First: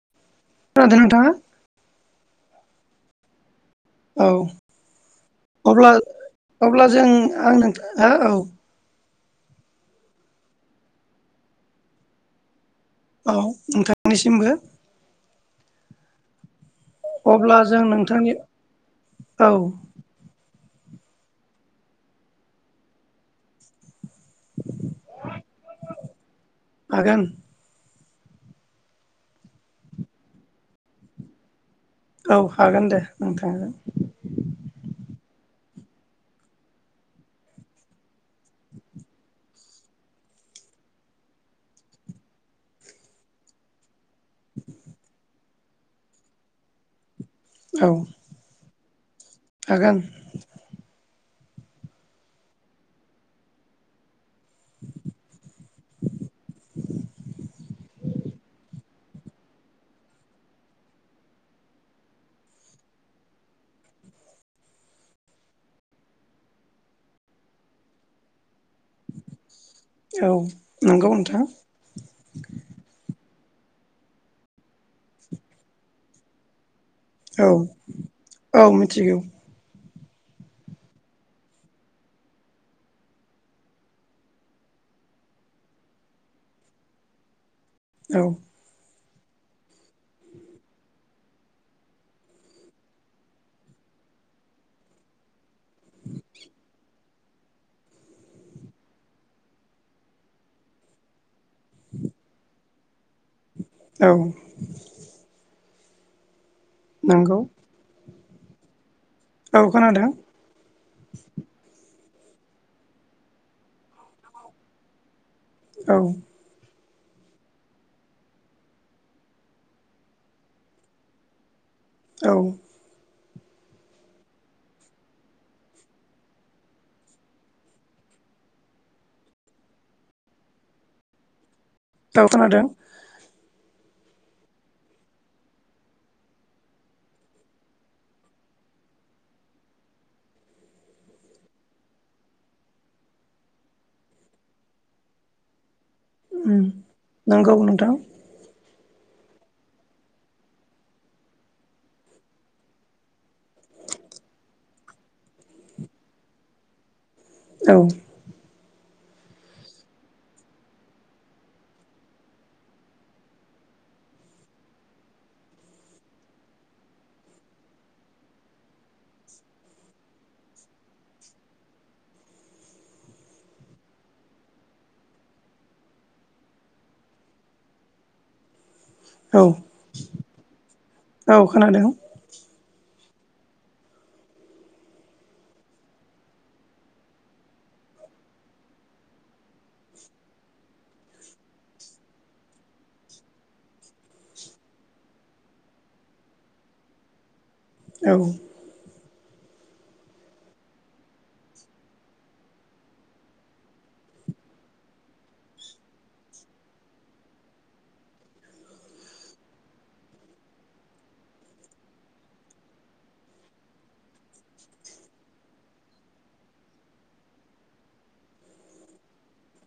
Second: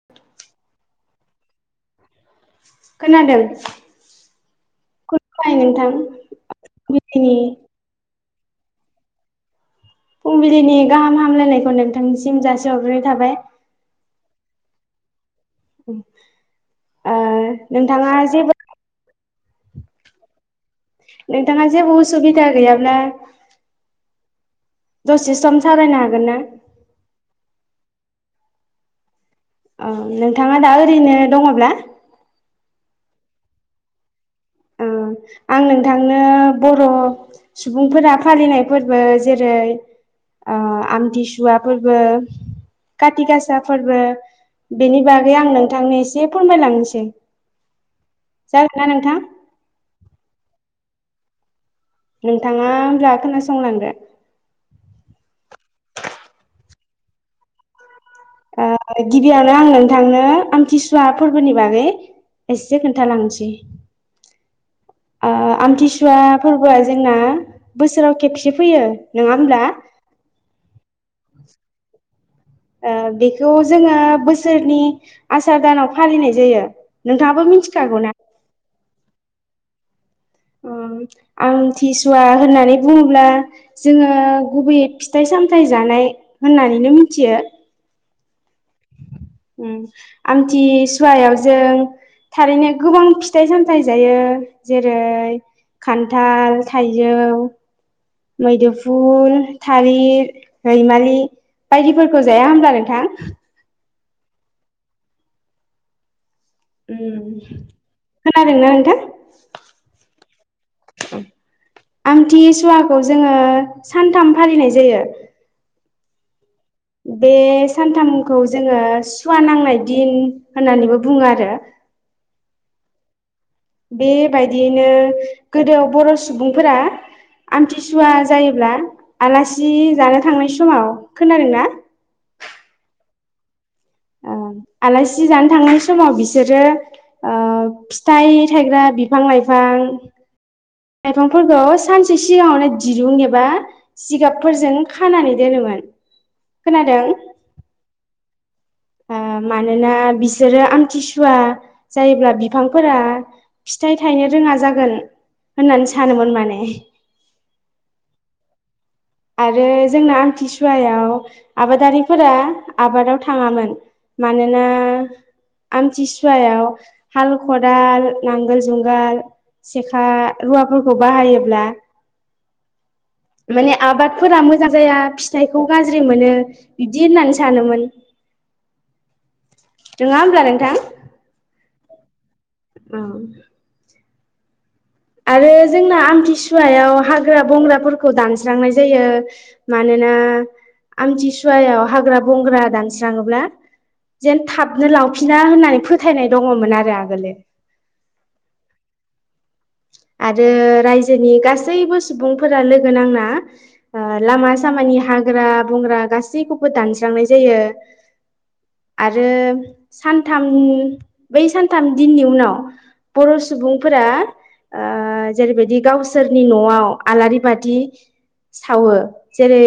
[inaudible] खोनादों। औ खुलुमबाय नोंथां अब्ला अब्ला जों फुंबिलिनि आं नोंथां हा औ। फुंबिलिनि गाहाम हामलायनायखौ नोंथांनिसिम जा। औ नोंथांनिसिमबो। उम। अब्ला जों नोंथांनि? औ। नोंथाङा जेबो उसुबिदा गैयाब्ला। दसे सम सावरायनो हागोन ना? हागोन औ नोंथाङा दा ओरैनो दङब्ला? औ हागोन दे नोंथांजों। ओ आं नोंथांनो बर' सुबुंफोरा फालिनाय फोरबो जेरै आ आमथिसुवा फोरबो खाथि गासा फोरबो बेनि बागै आं नोंथांनो एसे फोरमायलांनोसै। औ। [unintelligible] नोंथां। आगान। नोंथाङा होमब्ला खोनासंलांदो। ओ गिबियावनो आं नोंथांनो आमथिसुवा फोरबोनि बागै एसे खोन्थालांसै। आ आमथिसुवा फोरबोआ जोंना बोसोराव खेबसे फैयो नङा होमब्ला? औ नंगौ नोंथां। ओ बेखौ जोङो बोसोरनि आसार दानाव फालिनाय जायो। नोंथाङाबो औ मिथिखागौना औ मिथिगौ आं थिसुवा होननानै बुङोब्ला जोङो गुबैयै फिथाइ सामथायाइ जानाय होननानैनो मिथियो औ आमथिसुवायाव जों थारैनो गोबां फिथाइ सामथायाइ जायो जेरै खान्थाल थाय जौ मैदुफुल थालिर रैमालि बायदिफोरखौ जाया होनब्ला नोंथां? औ उ नंगौ खोनादोंना नोंथां? औ खोनादों। आमथि सुवाखौ जोङो सानथाम फालिनाय जायो। औ बे सानथामखौ जोङो सुवा नांनाय दिन होननानैबो बुङो आरो। औ बेबायदियैनो गोदो बर' सुबुंफोरा आमथिसुवा जायोब्ला आलासि जानो थांनाय समाव खोनादों ना? दाव खोनादों ओ आलासि जानो थांनाय समाव बिसोरो फिथाइ थायग्रा बिफां लाइफां लाइफांफोरखौ सानसे सिगाङावनो दिरुं एबा जिगाबफोरजों खानानै दोनोमोन। खोनादों नोंगौ नोंथां ओ मानोना बिसोरो आमथिसुवा जायोब्ला बिफांफोरा फिथाइ थायनो रोङा जागोन होननानै सानोमोन माने। औ आरो जोंना आमथिसुवायाव आबादारिफोरा आबादाव थाङामोन मानोना आमथिसुवायाव हाल खदाल नांगोल जुंगाल सेखा रुवाफोरखौ बाहायोब्ला माने आबादफोरा मोजां जाया फिथाइखौ गाज्रि मोनो बिदि होननानै सानोमोन। औ नोङा होमब्ला नोंथां? औ खोनादों औ आरो जोंना आमथिसुवायाव हाग्रा बंग्राफोरखौ दानस्रांनाय जायो मानोना आमथिसुवायाव हाग्रा बंग्रा दानस्राङोब्ला जेन थाबनो लावफिना होननानै फोथायनाय दङमोन आरो आगोलो। औ आरो रायजोनि गासैबो सुबुंफोरा लोगो नांना ओ लामा सामानि हाग्रा बंग्रा गासैखौबो दानस्रांनाय जायो आरो सानथाम बै सानथाम दिननि उनाव बर' सुबुंफोरा ओ जेरैबायदि गावसोरनि न'आव आलारि बाथि सावो जेरै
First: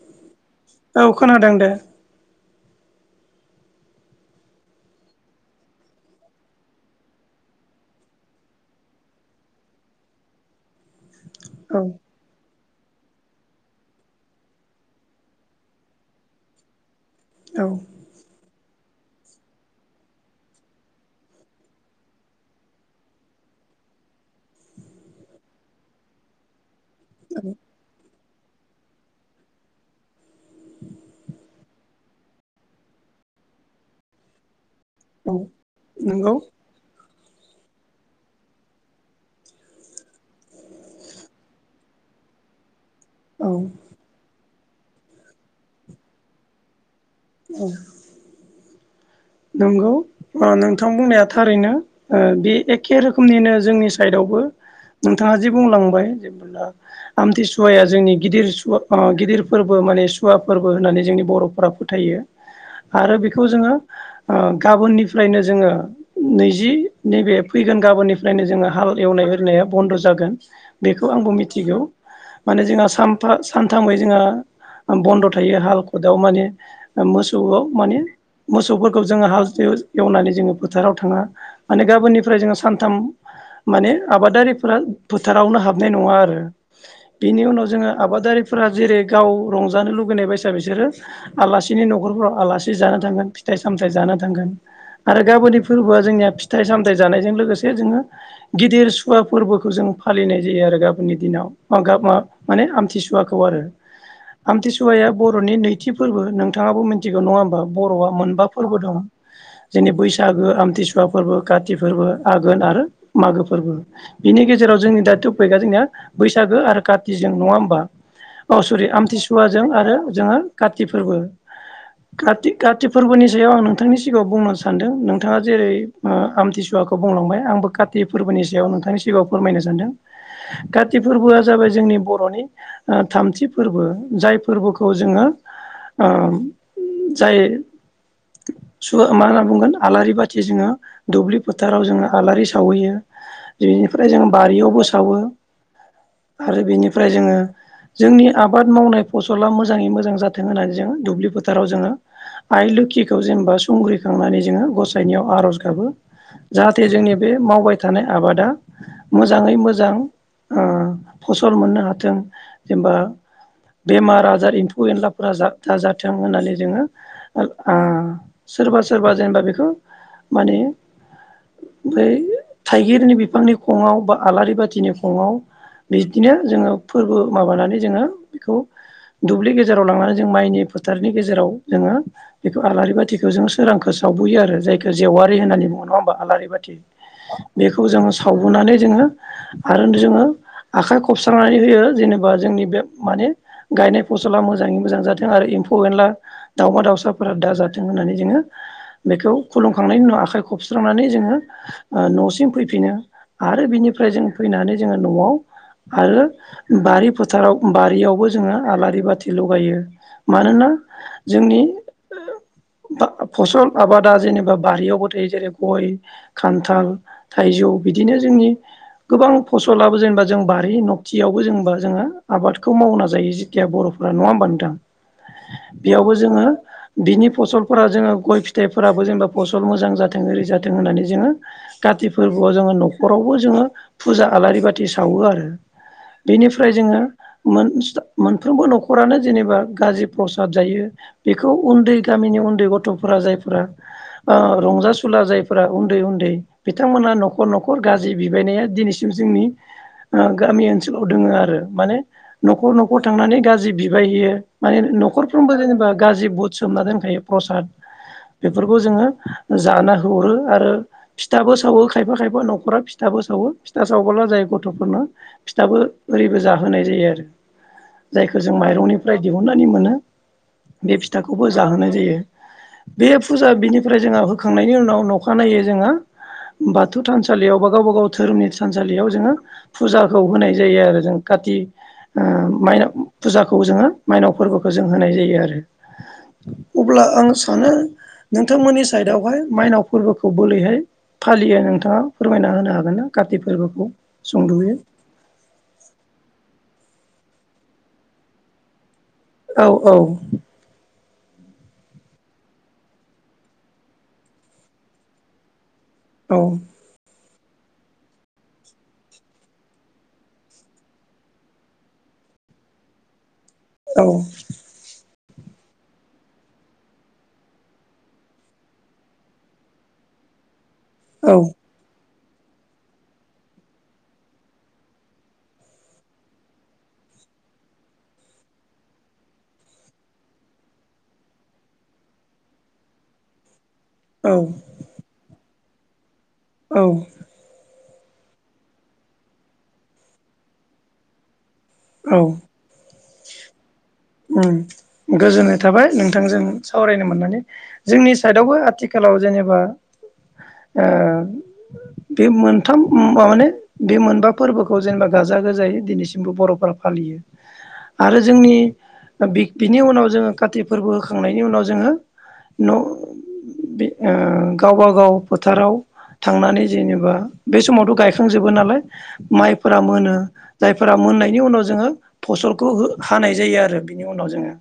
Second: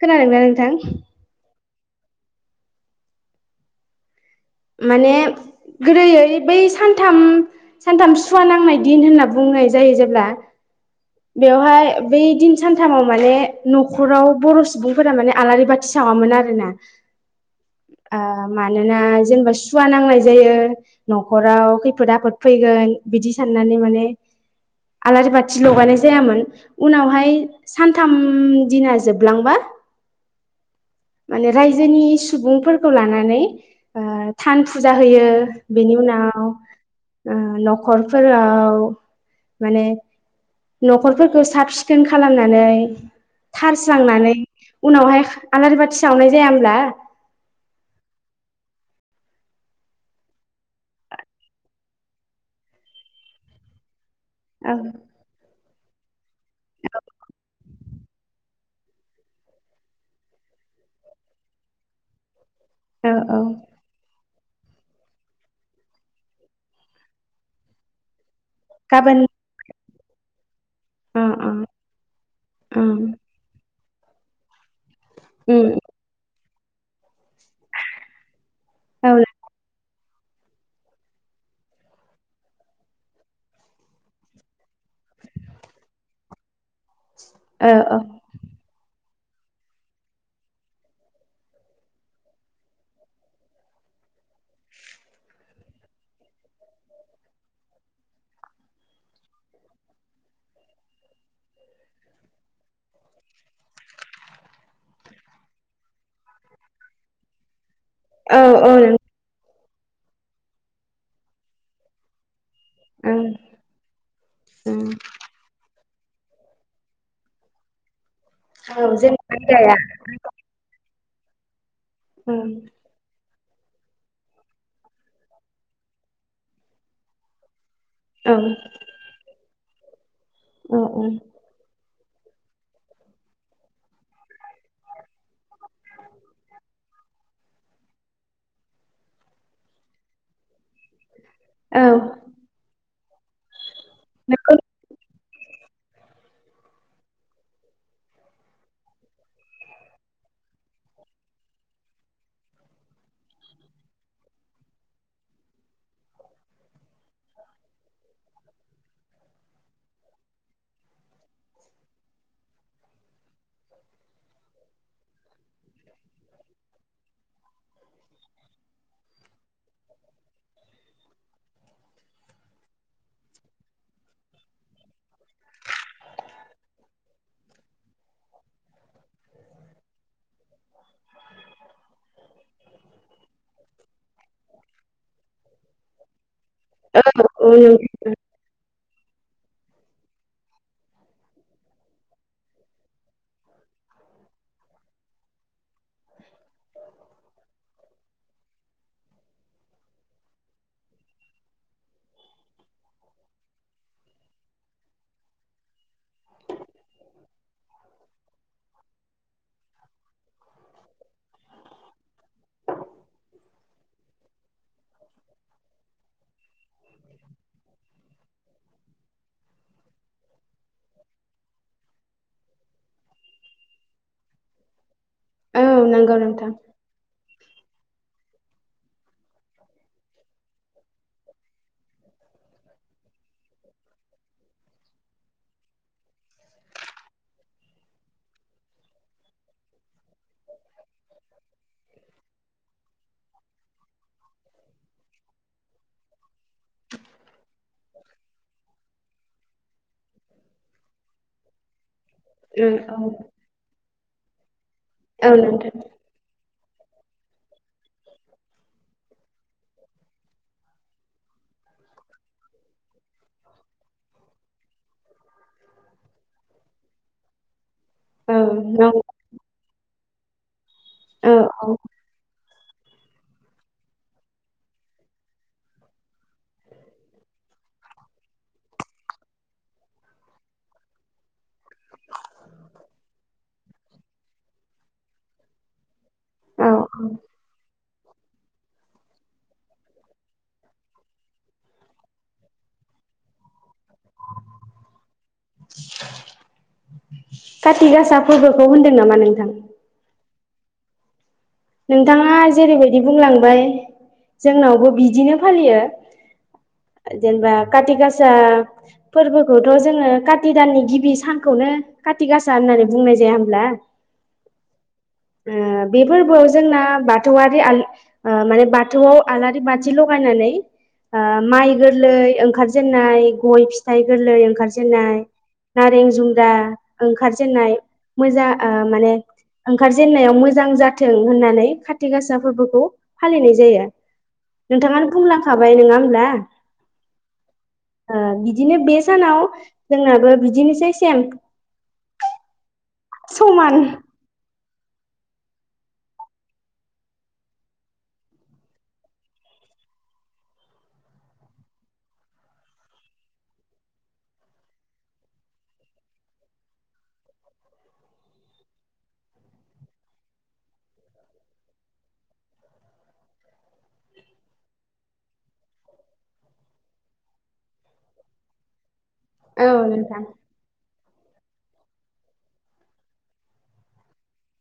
खोनादोंना? नोंथां औ खोनादों दे माने गोदोयै बै सानथाम सानथाम सुवा नांनाय दिन होनना बुंनाय जायो जेब्ला औ बेवहाय बै दि सानथामाव माने न'खराव बर' सुबुंफोरा माने आलारि बाथि सावामोन आरोना। औ ओ मानोना जेनेबा सुवा नांनाय जायो न'खराव खैफोद आफोद फैगोन बिदि साननानै माने आलारि बाथि लगायनाय जायामोन उनावहाय सानथाम दिना जोबलांबा माने रायजोनि सुबुंफोरखौ लानानै ओ थान फुजा औ होयो बिनि नंगौ उनाव ओ न'खरफोराव माने न'खरफोरखौ साब सिखोन खालामनानै औ थारस्रांनानै उनावहाय खा आलारि बाथि सावनाय जाया होमब्ला? औ नंगौ ओ नोंथां बुंनाया थारैनो ओ बे एखे रोखोमनिनो जोंनि साइदआवबो औ नोंथाङा जि बुंलांबाय ओ आमथिसुवाया जोंनि गिदिर सुवा ओ गिदिर फोरबो माने सुवा फोरबो होननानै जोंनि बर'फोरा फोथायो। औ आरो औ बेखौ जोङो ओ गाबोननिफ्रायनो जोङो नैजि नैबे फैगोन गाबोननि फ्रायनो जोङो हाल गाबोन एवनाय होरिनाया बन्द' जागोन। बेखौ अ आंबो अ मिथिगौ माने जोंहा ओं सानफ्रा सान थांबाय जोंहा बन्द' थायो उम हाल खदाल माने मोसौआव माने मोसौफोरखौ औ जोङो हाल एवनानै जोङो फोथाराव थाङा। माने गाबोननिफ्राय जोङो सानथाम माने आबादारिफोरा फोथारावनो हाबनाय नङा आरो। बिनि उनाव औ जोङो आबादारिफोरा जेरै गाव रंजानो लुुबैनाय बायसा बिसोरो आलासिनि न'खरफ्राव आलासि जानो थांगोन फिथाइ सामथायाइ जाना थांगोन। आरो गाबोननि फोरबोआ जोंनिया फिथाइ सामथाइ जानायजों लोगोसे जोङो गिदिर सुवा फोरबोखौ जों फालिनाय जायो आरो गाबोननि दिनाव ओ माने आमथिसुवाखौ आरो। आमथिसुवाया बर'नि नैथि फोरबो नोंथाङाबो मिथिगौ नङा होमबा बर' औ बा औ फोरबो दं। जोंनि बैसागो, आमथिसुवा फोरबो, काति फोरबो, आ गोन आरो नों मागो फोरबो। बिनि गेजेराव ओं ओं जोंनि दा टपिकआ जोंनिया बैसागो आरो कातिजों नङा होमबा? औ सरि जोंना आमथिसुवाजों आयदाया आरो जोङो खाथि फोरबो। ओं खाथि खाथि फोरनि सायाव आं नोंथांनि सिगाङाव बुंनो सानदों नोंथाङा जेरै ओ आमथिसुवाखौ बुंलांबाय आंबो खा थि औ फोरबोनि सायाव नोंथांनि सिगाङाव फोरमायनो सानदों। औ काति औ फोरबोआ जाबाय जोंनि बर' नि ओ थामथि फोरबो। जाय फोरबोखौ जोङो ओ जाय सुवा मा होनना बुंगोन आलारि बाथि जोङो दुब्लि फोथाराव जोङो आलारि सावहैयो। बेनिफ्राय जोङो नंगौ बारियावबो सावो। आरो बेनिफ्राय जोङो जोंनि आबाद मावनाय फसला मोजाङै मोजां जाथों होननानै जोङो दुब्लि फोथाराव जोङो आइ लोखिखौ जेनेबा संग्रिखांनानै जोङो गसाइनीयाव आर'ज गाबो जाहाथे जोंनि बे मावबाय थानाय आबादा मोजाङै मोजां ओ फसल मोननो हाथों जेनेबा बेमार आजार एम्फौ एनलाफोरा दाजाथों होननानै जोङो आ सोरबा सोरबा जेनेबा बेखौ माने बै थाइगिरनि बिफांनि खङाव बा आलारि बाथिनि खङाव बिदिनो जोङो फोरबो माबानानै जोङो बेखौ दुब्लि गेजेराव लांनानै जों माइनि फोथारनि गेजेराव जोङो बेखौ आलारि बाथिखौ जोङो सोरांखौ सावबोयो आरो जायख जेवारि होननानै बुङो नङा होमबा आलारि बाथि औ बेखौ जोङो सावबोनानै जोङो आरो जोङो आखाय खबस्रनानै होयो जेनेबा जोंनि बे माने गायनाय फसला मोजाङै मोजां जाथों आरो एम्फौ एनला दावउमा दावउसि जाथों होननानै जोङो बेखौ खुलुमखांनायनि उनाव आखाइ खबस्रांनानै जोङो ओ न'सिम फैफिनो आरो बिनिफ्राय जों फैनानै जोङो न'आव आरो बारि फोथाराव बारियावबो जोङो आलारि बाथि लगायो मानोना जोंनि बा फसल आबादा जेनेबा बारियावबोथायायो जेरै गय खान्थाल थाइजौ बिदिनो जोंनि गोबां फसलाबो जेनेबा जों बारि नबथियावबो जेनेबा जोङो आबादखौ मावना जायो जेखिया बर'फोरा नङा होमब नथां औ बेयावबो नंगौ जोङो नोंथां बिनि फसलफोरा जोङो गय फिथाइफोराबो जेनेबा फसल मोजां जाथों ओरि जाथों होननानै जोङो काति फोरबोआव जोङो न'खरावबो जोङो फुजा आलारि बाथि सावो आरो बेनिफ्राय जोङो मोनफ्रोमबो न'खरानो जेनेबा गाज्रि प्रसाद जायो बेखौ उन्दै गामिनि उन्दै गथ'फोरा जायफोरा ओ रंजासुला जायफोरा उन्दै उन्दै बिथांमोना न'खर न'खर गाज्रि बिबायनाया दिनैसिम जोंनि ओ गामि ओनसोलाव दोङो आरो माने न'खर ओं औ न'खर थांनानै गाज्रि बि बाययो माने औ न'खरफ्रोमबो नोंथां जेनेबा गाज्रि बुट सोमनानै दोनखायो प्रसाद बेफोरखौ जोङो जाना हरो आरो फिथाबो सावो खायफा खायफा न'खरा फिथाबो सावो फिथा सावबोला जाय गथ'फोरनो फिथाबो ओरैबो जाहोनाय जायो आरो औ जायखौ जों माइरंनिफ्राय दिहुननानै मोनो बे औ फिथाखौबो जाहोनाय जायो। बे फुजा बिनिफ्राय जोङो होखांनायनि उनाव नखानायै जोङो बाथौ थानसालियाव बा गावबा गाव धोरोमनि थानसालियाव जोङो फुजाखौ होनाय जायो आरो जों काति माइनाव फुजाखौ जोङो मायनाव फोरबोखौ जों होनाय जायो आरो औ औ अब्ला औ आं सानो नोंथांमोननि साइदआवहाय माइनाव फोरबोखौ बोरैहाय फालियो नोंथाङा फोरमायना होनो हागोन ना काति फोरबोखौ सुंदयै काति गासा फोरबोखौ होनदों नामा नोंथां? औ नोंथाङा जेरैबायदि बुंलांबाय जोंनावबो बिदिनो फालियो। औ जेनेबा काति गासा फोरबोखौथ' जोङो काति दाननि गिबि सानखौनो काति गासा होननानै बुंनाय जाया होम औ ओ बेफोरबोयाव जो जोंना बाथौयारि आन ओ माने बाथौआव आलारि बाथि लगायनानै ओ माइ गोरलै ओंखारजेनाय गय फिथाइ गोरलै ओंखारजेननाय नारें जुमब्रा ओंखारजेनाय मोजां आ माने ओंखारजेननायाव मोजां जाथों होननानै काति गासा फोरबोखौ फालिनाय जायो। औ नोंथाङानो बुंलां खाबाय नङा होमला औ ओ बिदिनो बे सानाव जोंनाबो बिदिनोसै सेम। औ समान ओम गोजोननाय थाबाय नोंथांजों सावरायनो मोननानै जोंनि साइडआवबो आथिखालाव जेनेबा ओ बे मोनथाम माने बे मोनबा फोरबोखौ जेनेबा गाजा गोजायै दिनैसिमबो बर'फोरा फालियो आरो जोंनि बिग बिनि उनाव जोङो काति फोरबो होखांनायनि उनाव जोङो न' बि ओ गावबागाव फोथाराव थांनानै जेनेबा बे समावथ' गायखांजोबो नालाय औ माइफोरा मोनो नोंथां जायफोरा मोननायनि उनाव जोङो फसलखौ हो-हानाय जायो आरो रो बिनि उनाव जोङो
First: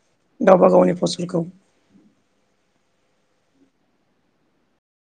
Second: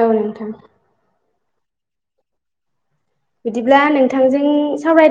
औ नोंथां गावबा गावनि फसलखौ बिदिब्ला नोंथांजों सावरायना